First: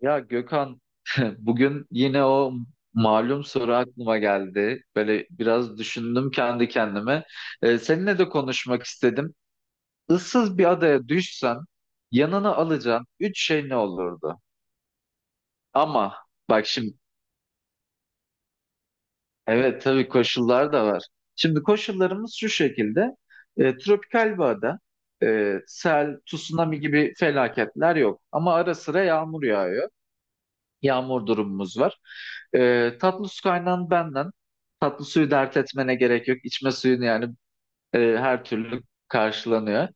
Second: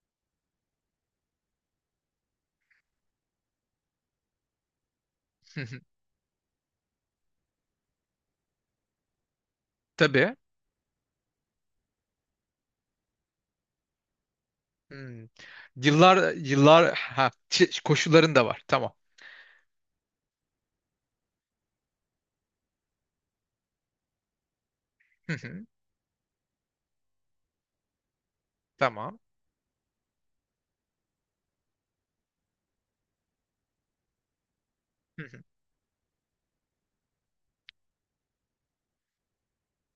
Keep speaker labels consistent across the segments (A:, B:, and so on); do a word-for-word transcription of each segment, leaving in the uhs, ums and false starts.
A: Ya Gökhan, bugün yine o malum soru aklıma geldi. Böyle biraz düşündüm kendi kendime. Ee, seninle de konuşmak istedim.
B: Tabii.
A: Issız bir adaya düşsen yanına alacağın üç şey ne olurdu?
B: Hmm.
A: Ama
B: Yıllar
A: bak
B: yıllar
A: şimdi,
B: ha şey- koşulların da var. Tamam.
A: evet, tabii koşullar da var. Şimdi koşullarımız şu şekilde. Ee, tropikal bir ada.
B: Hı
A: Ee,
B: hı.
A: sel, tsunami gibi felaketler yok. Ama ara sıra
B: Tamam.
A: yağmur yağıyor. Yağmur durumumuz var. Ee, tatlı su kaynağın benden. Tatlı
B: Hı
A: suyu
B: hı.
A: dert etmene gerek yok. İçme suyun yani e, her türlü karşılanıyor.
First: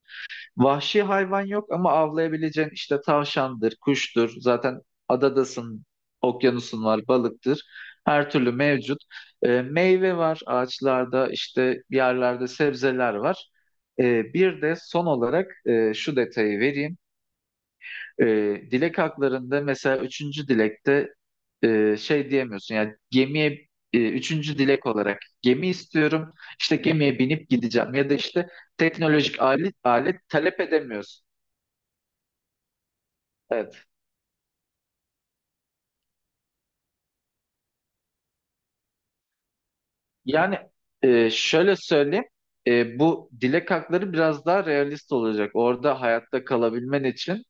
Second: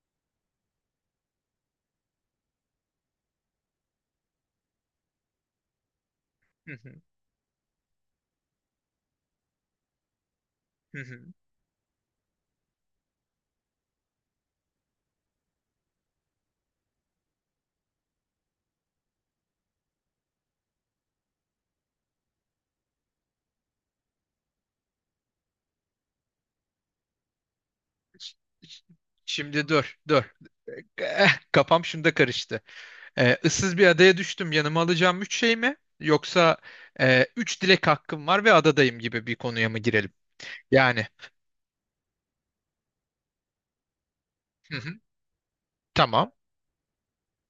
A: Vahşi hayvan yok ama avlayabileceğin işte tavşandır, kuştur. Zaten adadasın,
B: Hı
A: okyanusun
B: hı.
A: var, balıktır. Her türlü mevcut. Ee, meyve var
B: Hı hı.
A: ağaçlarda, işte yerlerde sebzeler var. Ee, bir de son olarak e, şu detayı vereyim. E, Dilek haklarında mesela üçüncü dilekte e, şey diyemiyorsun, yani gemiye e, üçüncü dilek olarak gemi istiyorum, işte gemiye binip gideceğim ya da işte teknolojik
B: Şimdi
A: alet,
B: dur, dur.
A: alet talep edemiyorsun.
B: Eh, kafam şunda karıştı. Ee, ıssız bir
A: Evet.
B: adaya düştüm. Yanıma alacağım üç şey mi? Yoksa e, üç dilek hakkım var ve adadayım gibi bir konuya mı girelim?
A: Yani,
B: Yani.
A: e, şöyle söyleyeyim, e, bu dilek hakları biraz daha
B: Hı hı.
A: realist olacak. Orada
B: Tamam.
A: hayatta kalabilmen için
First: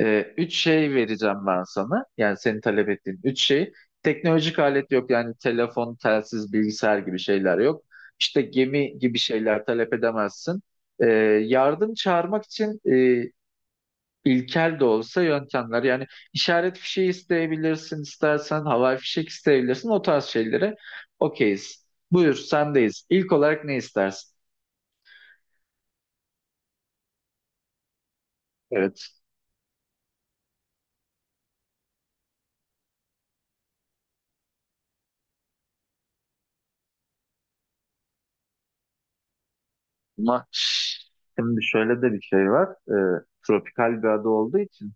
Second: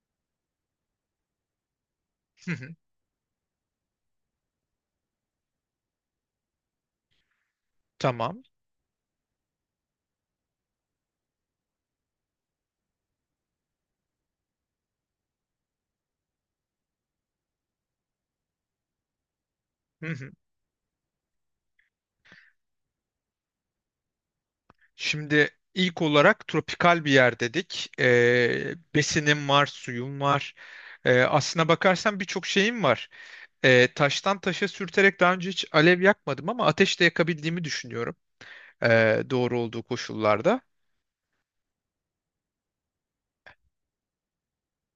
A: Ee, üç şey vereceğim ben sana. Yani
B: Hı
A: senin
B: hı.
A: talep ettiğin üç şey. Teknolojik alet yok, yani telefon, telsiz, bilgisayar gibi şeyler yok. İşte
B: Tamam.
A: gemi gibi şeyler talep edemezsin. Ee, Yardım çağırmak için e, ilkel de olsa yöntemler. Yani işaret fişeği isteyebilirsin istersen, havai fişek isteyebilirsin. O tarz şeylere okeyiz. Buyur, sendeyiz. İlk olarak ne istersin?
B: Şimdi ilk olarak tropikal bir yer dedik. Ee,
A: Evet.
B: besinim var, suyum var. Ee, aslına bakarsan birçok şeyim var. Ee, taştan taşa sürterek daha önce hiç alev yakmadım ama ateş de yakabildiğimi düşünüyorum. Ee, doğru olduğu
A: Ama
B: koşullarda.
A: şimdi şöyle de bir şey var. Ee, tropikal bir ada olduğu için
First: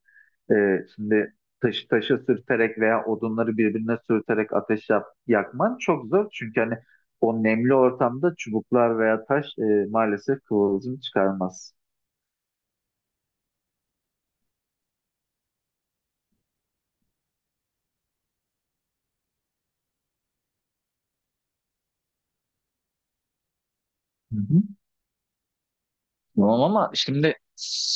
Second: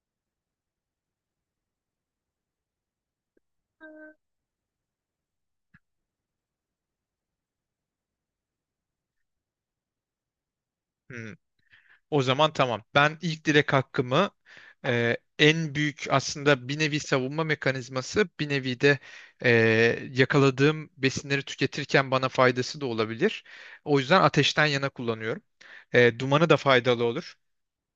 A: Ee, şimdi taşı taşı sürterek veya odunları birbirine sürterek ateş yap- yakman çok zor. Çünkü hani o nemli ortamda çubuklar veya taş e, maalesef kıvılcım
B: Hmm.
A: çıkarmaz.
B: O zaman tamam. Ben ilk dilek hakkımı e, en büyük aslında bir nevi savunma mekanizması, bir nevi de e, yakaladığım besinleri tüketirken bana faydası da olabilir. O yüzden
A: Hı hı.
B: ateşten yana kullanıyorum. E, dumanı da
A: Tamam, ama
B: faydalı olur.
A: şimdi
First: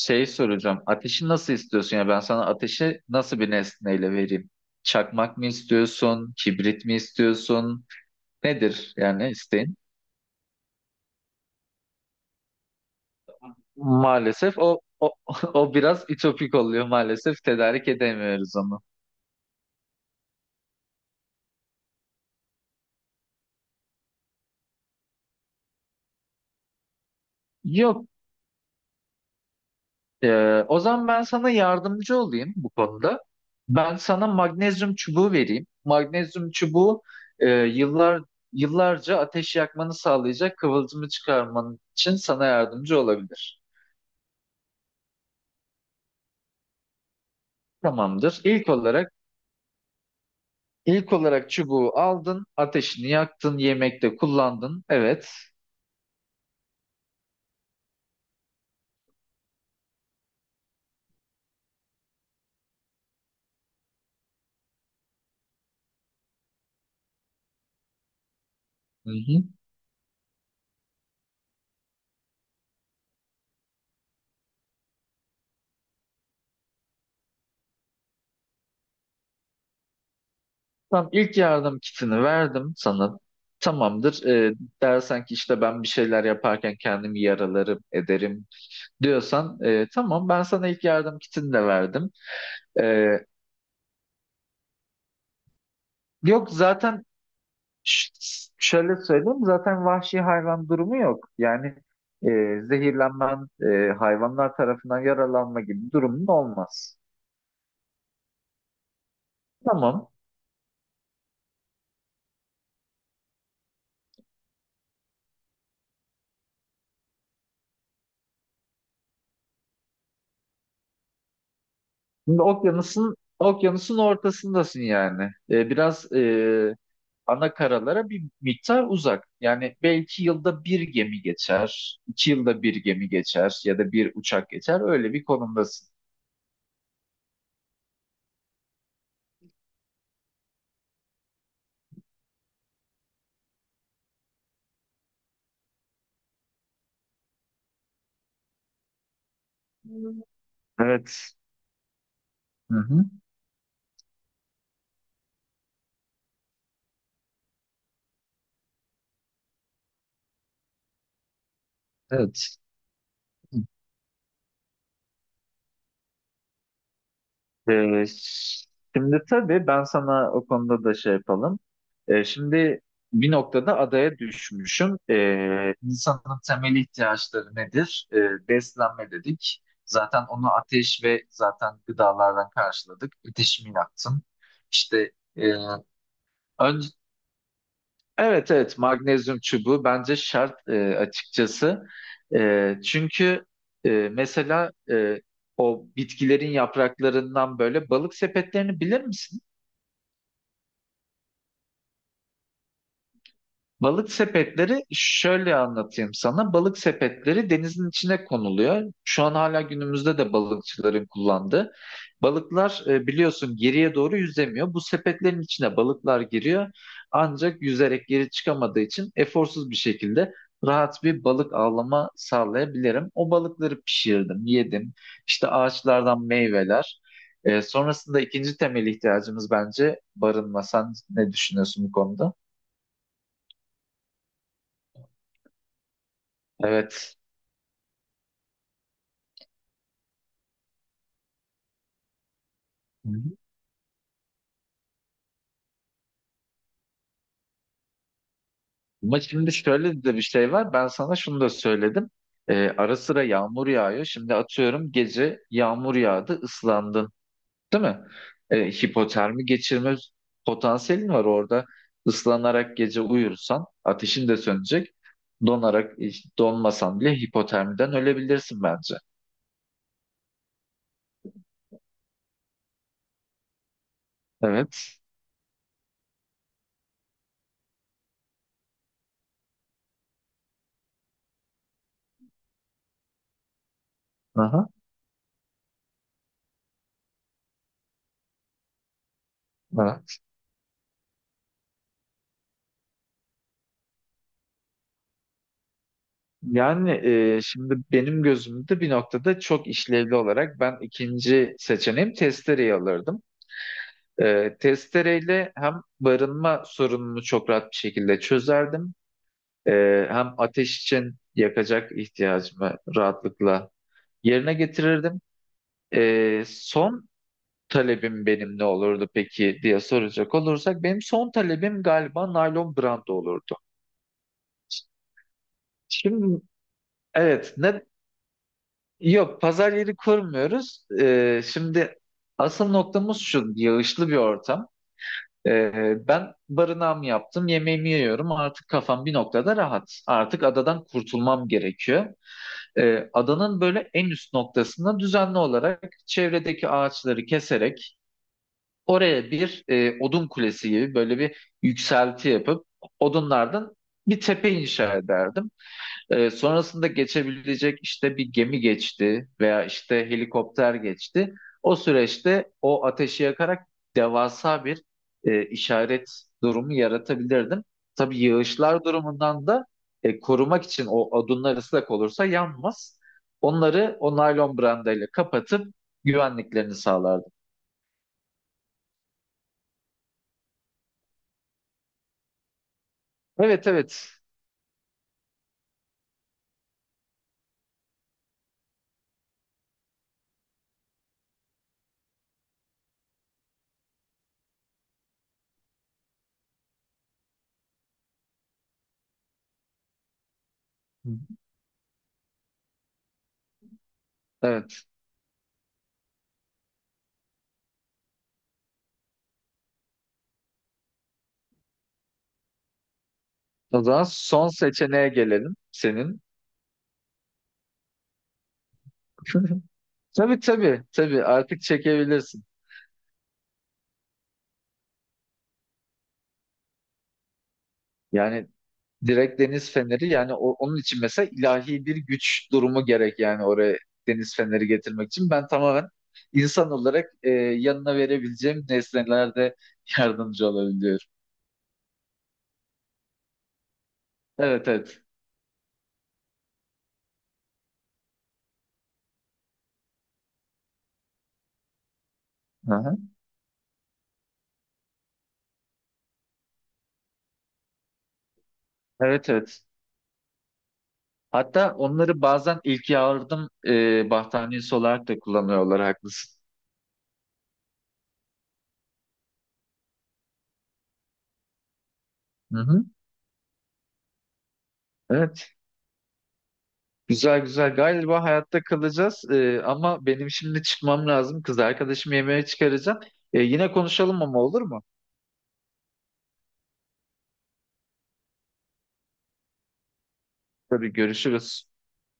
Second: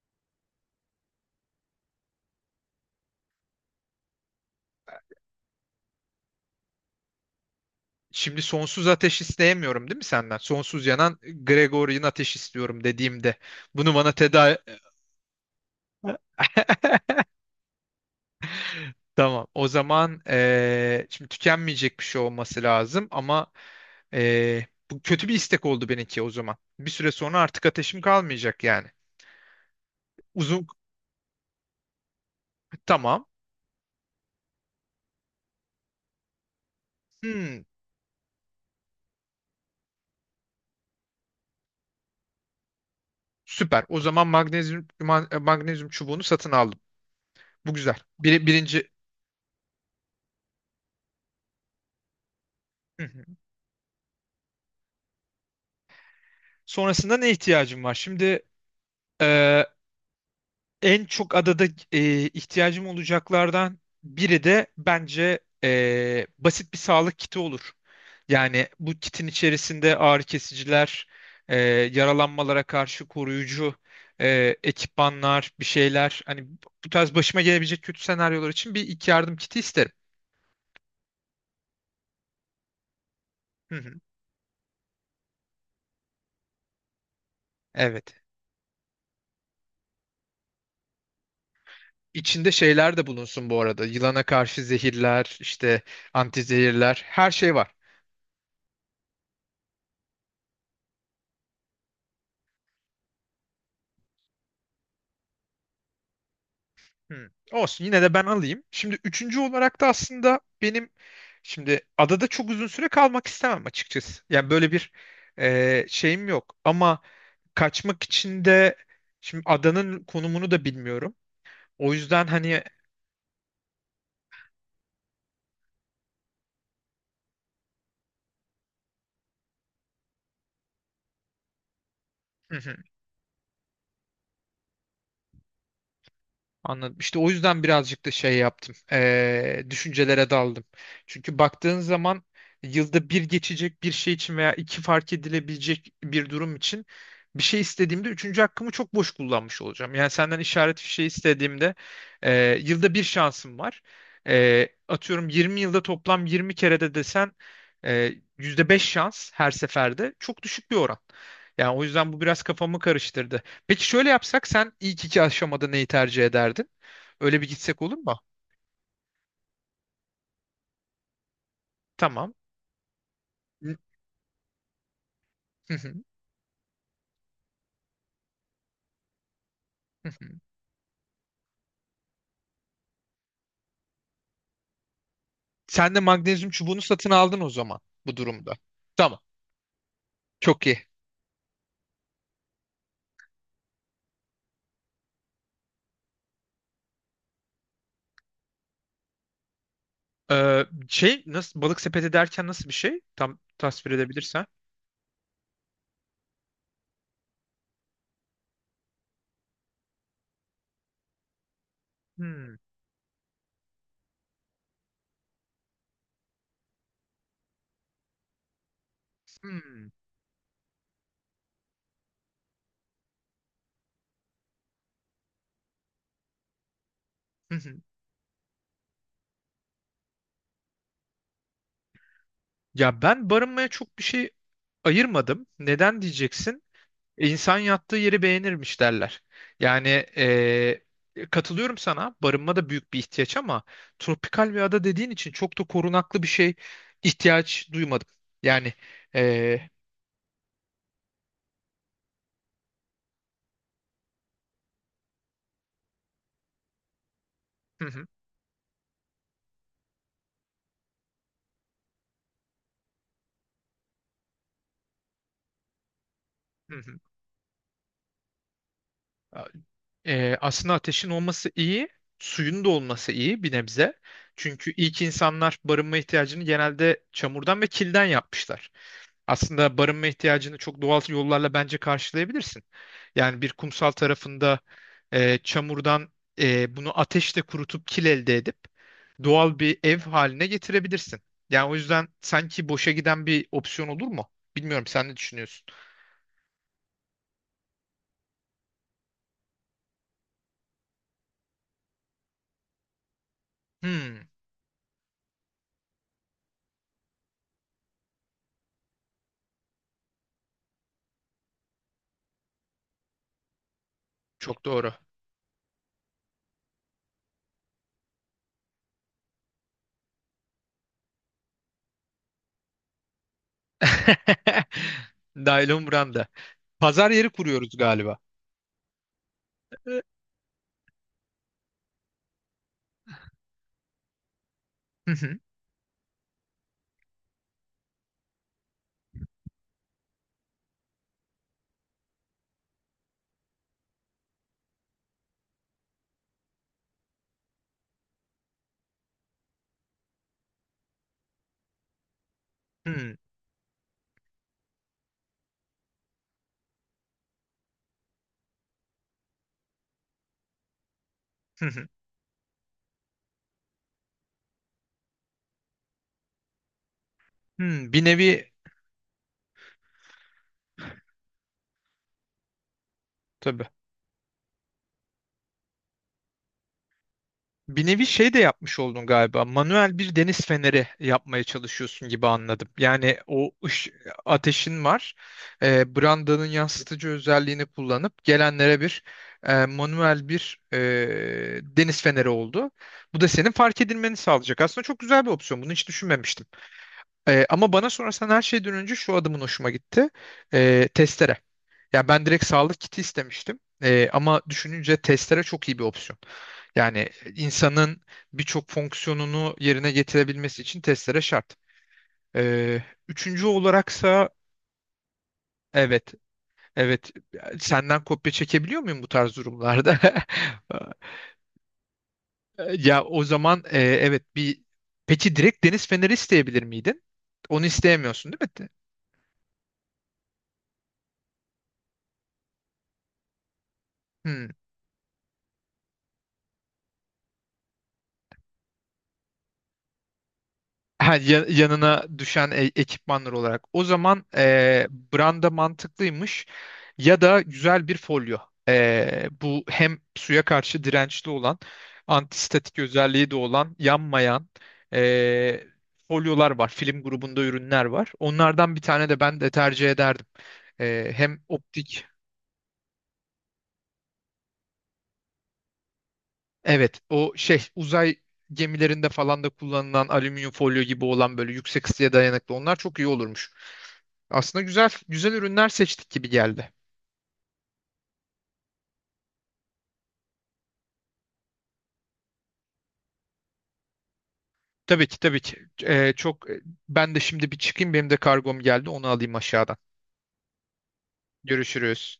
A: şey soracağım. Ateşi nasıl istiyorsun? Ya ben sana ateşi nasıl bir nesneyle vereyim? Çakmak mı istiyorsun? Kibrit mi istiyorsun?
B: Şimdi sonsuz
A: Nedir
B: ateş
A: yani isteğin?
B: isteyemiyorum değil mi senden? Sonsuz yanan Gregorian ateş istiyorum dediğimde bunu bana
A: Maalesef
B: teda
A: o o, o biraz ütopik oluyor maalesef. Tedarik edemiyoruz onu.
B: Tamam. O zaman eee, şimdi tükenmeyecek bir şey olması lazım ama eee, bu kötü bir istek oldu benimki o zaman. Bir süre sonra artık ateşim
A: Yok.
B: kalmayacak yani.
A: Ee,
B: Uzun
A: o zaman ben sana yardımcı olayım bu konuda.
B: tamam.
A: Ben sana magnezyum çubuğu vereyim. Magnezyum çubuğu e,
B: Hmm,
A: yıllar yıllarca ateş yakmanı sağlayacak kıvılcımı çıkarman için sana yardımcı olabilir.
B: Süper. O zaman magnezyum ma- magnezyum çubuğunu satın aldım. Bu güzel.
A: Tamamdır.
B: Bir,
A: İlk
B: birinci.
A: olarak ilk olarak çubuğu aldın,
B: Hı
A: ateşini
B: hı.
A: yaktın, yemekte kullandın. Evet.
B: Sonrasında ne ihtiyacım var? Şimdi eee, en çok adada eee, ihtiyacım olacaklardan biri de bence eee, basit bir sağlık kiti olur. Yani bu
A: Hı
B: kitin
A: hı.
B: içerisinde ağrı kesiciler, e, yaralanmalara karşı koruyucu e, ekipmanlar, bir şeyler. Hani bu tarz başıma gelebilecek kötü senaryolar için bir ilk yardım kiti isterim.
A: Tamam, ilk yardım kitini verdim sana.
B: Hı hı.
A: Tamamdır. Ee, dersen ki işte ben bir şeyler yaparken kendimi yaralarım,
B: Evet.
A: ederim diyorsan, e, tamam, ben sana ilk yardım kitini de verdim.
B: İçinde şeyler de
A: E,
B: bulunsun bu arada. Yılana karşı zehirler, işte
A: Yok
B: antizehirler,
A: zaten,
B: her şey var.
A: ş- şöyle söyleyeyim, zaten vahşi hayvan durumu yok. Yani e, zehirlenmen, e, hayvanlar tarafından yaralanma gibi durumun olmaz.
B: Hmm. Olsun yine de ben alayım. Şimdi üçüncü olarak da
A: Tamam.
B: aslında benim şimdi adada çok uzun süre kalmak istemem açıkçası. Yani böyle bir e, şeyim yok. Ama kaçmak için de şimdi adanın konumunu da bilmiyorum. O yüzden
A: Şimdi
B: hani.
A: okyanusun okyanusun ortasındasın yani. E, biraz e, ana karalara bir miktar uzak. Yani belki yılda bir gemi geçer, iki yılda bir gemi geçer ya da bir uçak geçer. Öyle bir konumdasın.
B: Anladım. İşte o yüzden birazcık da şey yaptım. Eee, düşüncelere daldım. Çünkü baktığın zaman yılda bir geçecek bir şey için veya iki fark edilebilecek bir durum için bir şey istediğimde üçüncü hakkımı çok boş kullanmış olacağım. Yani senden işaret fişeği
A: Evet.
B: istediğimde eee,
A: Hı
B: yılda bir
A: hı.
B: şansım var. Eee, atıyorum yirmi yılda toplam yirmi kere de desen eee, yüzde beş şans her seferde çok düşük bir oran. Yani o yüzden bu biraz
A: Evet.
B: kafamı karıştırdı. Peki şöyle yapsak sen ilk iki aşamada neyi tercih ederdin? Öyle bir gitsek olur
A: Ee,
B: mu?
A: Şimdi tabii ben sana o konuda da şey yapalım. Ee,
B: Tamam.
A: şimdi bir
B: Hı
A: noktada adaya düşmüşüm. Ee,
B: hı,
A: insanın temel ihtiyaçları nedir? Ee, beslenme dedik.
B: hı
A: Zaten
B: hı.
A: onu ateş ve zaten gıdalardan karşıladık. Ateşimi yaktım. İşte. e,
B: Sen de magnezyum çubuğunu satın aldın o zaman bu
A: Evet,
B: durumda.
A: evet,
B: Tamam.
A: magnezyum çubuğu bence
B: Çok
A: şart,
B: iyi.
A: e, açıkçası. E, çünkü e, mesela e, o bitkilerin yapraklarından böyle balık sepetlerini bilir misin?
B: Ee, şey nasıl balık sepeti derken nasıl bir şey? Tam tasvir
A: Balık
B: edebilirsen.
A: sepetleri, şöyle anlatayım sana. Balık sepetleri denizin içine konuluyor. Şu an hala günümüzde de balıkçıların kullandığı.
B: Hmm,
A: Balıklar e, biliyorsun geriye doğru yüzemiyor. Bu sepetlerin içine balıklar giriyor. Ancak yüzerek geri çıkamadığı için eforsuz bir
B: hmm,
A: şekilde rahat bir balık avlama sağlayabilirim. O balıkları pişirdim, yedim. İşte ağaçlardan meyveler.
B: hı
A: E,
B: hı.
A: sonrasında ikinci temel ihtiyacımız bence barınma. Sen ne düşünüyorsun bu konuda?
B: Ya ben barınmaya çok bir şey ayırmadım. Neden diyeceksin?
A: Evet.
B: İnsan yattığı yeri beğenirmiş derler. Yani eee, katılıyorum sana. Barınma da büyük bir ihtiyaç ama tropikal bir ada dediğin için çok da korunaklı bir şey ihtiyaç duymadım. Yani,
A: Ama şimdi
B: eee,
A: şöyle de bir şey var. Ben sana şunu da söyledim. Ee, ara sıra yağmur yağıyor. Şimdi atıyorum, gece yağmur yağdı, ıslandın, değil
B: hı
A: mi?
B: hı,
A: Ee, hipotermi geçirme potansiyelin var orada. Islanarak gece uyursan ateşin de sönecek. Donarak,
B: hı hı.
A: donmasan bile hipotermiden ölebilirsin bence.
B: Eee, aslında ateşin olması iyi, suyun da olması iyi bir nebze. Çünkü
A: Evet.
B: ilk insanlar barınma ihtiyacını genelde çamurdan ve kilden yapmışlar. Aslında barınma ihtiyacını çok doğal yollarla bence karşılayabilirsin. Yani bir kumsal tarafında
A: Aha,
B: e, çamurdan e, bunu ateşle kurutup kil elde edip doğal bir ev
A: aha.
B: haline getirebilirsin. Yani o yüzden sanki boşa giden bir opsiyon olur mu? Bilmiyorum, sen ne düşünüyorsun?
A: Yani, e, şimdi benim gözümde bir noktada çok işlevli olarak ben ikinci seçeneğim testereyi alırdım.
B: Hmm,
A: E, testereyle hem barınma sorununu çok rahat bir şekilde çözerdim. E, Hem ateş için yakacak ihtiyacımı rahatlıkla yerine
B: Çok doğru.
A: getirirdim. E, son talebim benim ne olurdu peki diye soracak olursak, benim son talebim galiba naylon branda olurdu.
B: Naylon branda.
A: Şimdi
B: Pazar yeri
A: evet,
B: kuruyoruz
A: ne,
B: galiba.
A: yok, pazar yeri
B: Hı
A: kurmuyoruz. E, şimdi asıl noktamız şu: yağışlı bir ortam.
B: hı,
A: Ee, ben barınağımı yaptım, yemeğimi yiyorum. Artık kafam bir noktada rahat. Artık adadan kurtulmam gerekiyor. Ee, adanın böyle en üst noktasında düzenli olarak çevredeki ağaçları keserek oraya bir e, odun kulesi gibi böyle bir yükselti yapıp
B: hı hı,
A: odunlardan bir tepe inşa ederdim. Ee, sonrasında geçebilecek, işte bir gemi geçti veya işte helikopter geçti.
B: hı
A: O
B: hı.
A: süreçte o ateşi yakarak devasa bir e, işaret durumu yaratabilirdim.
B: Hmm, bir
A: Tabii
B: nevi
A: yağışlar durumundan da e, korumak için, o odunlar ıslak olursa yanmaz.
B: tabii.
A: Onları o naylon brandayla kapatıp güvenliklerini sağlardım.
B: Bir nevi şey de yapmış oldun galiba. Manuel bir deniz feneri yapmaya çalışıyorsun gibi anladım. Yani o
A: Evet,
B: ış,
A: evet.
B: ateşin var. E, brandanın yansıtıcı özelliğini kullanıp gelenlere bir e, manuel bir e, deniz feneri oldu. Bu da senin fark edilmeni sağlayacak. Aslında çok güzel bir opsiyon. Bunu hiç düşünmemiştim. E, ama bana sorarsan her şeyden önce şu adımın hoşuma gitti. E, testere. Ya ben direkt sağlık kiti istemiştim. Ee, ama
A: Evet.
B: düşününce testere çok iyi bir opsiyon. Yani insanın birçok fonksiyonunu yerine getirebilmesi için testere şart. Ee, Üçüncü
A: O zaman
B: olaraksa
A: son seçeneğe gelelim
B: evet,
A: senin.
B: evet. Senden kopya çekebiliyor muyum bu tarz durumlarda?
A: Tabii, tabii, tabii, artık çekebilirsin.
B: Ya o zaman e, evet bir peki direkt deniz feneri isteyebilir miydin? Onu isteyemiyorsun
A: Yani
B: değil mi?
A: direkt deniz feneri, yani o- onun için mesela ilahi bir güç durumu gerek, yani oraya deniz
B: Hmm.
A: feneri getirmek için. Ben tamamen insan olarak e, yanına verebileceğim nesnelerde yardımcı olabiliyorum.
B: Ha, ya- yanına düşen e- ekipmanlar olarak. O zaman
A: Evet,
B: e,
A: evet.
B: branda mantıklıymış ya da güzel bir folyo. E, bu hem suya karşı dirençli olan, antistatik
A: Aha.
B: özelliği de olan, yanmayan e, folyolar var. Film grubunda ürünler var. Onlardan bir tane de
A: Evet,
B: ben de
A: evet.
B: tercih ederdim. E, hem
A: Hatta
B: optik,
A: onları bazen ilk yardım e, battaniyesi olarak da kullanıyorlar, haklısın.
B: evet o şey uzay gemilerinde falan da kullanılan alüminyum folyo gibi olan böyle yüksek ısıya dayanıklı
A: Hı
B: onlar
A: hı.
B: çok iyi olurmuş. Aslında güzel güzel
A: Evet.
B: ürünler seçtik gibi geldi.
A: Güzel, güzel. Galiba hayatta kalacağız. E, ama benim şimdi çıkmam lazım. Kız arkadaşımı yemeğe çıkaracağım. E, yine konuşalım ama, olur mu?
B: Tabii ki tabii ki. Ee, çok ben de şimdi bir çıkayım, benim de kargom geldi, onu alayım aşağıdan.
A: Tabii, görüşürüz.
B: Görüşürüz.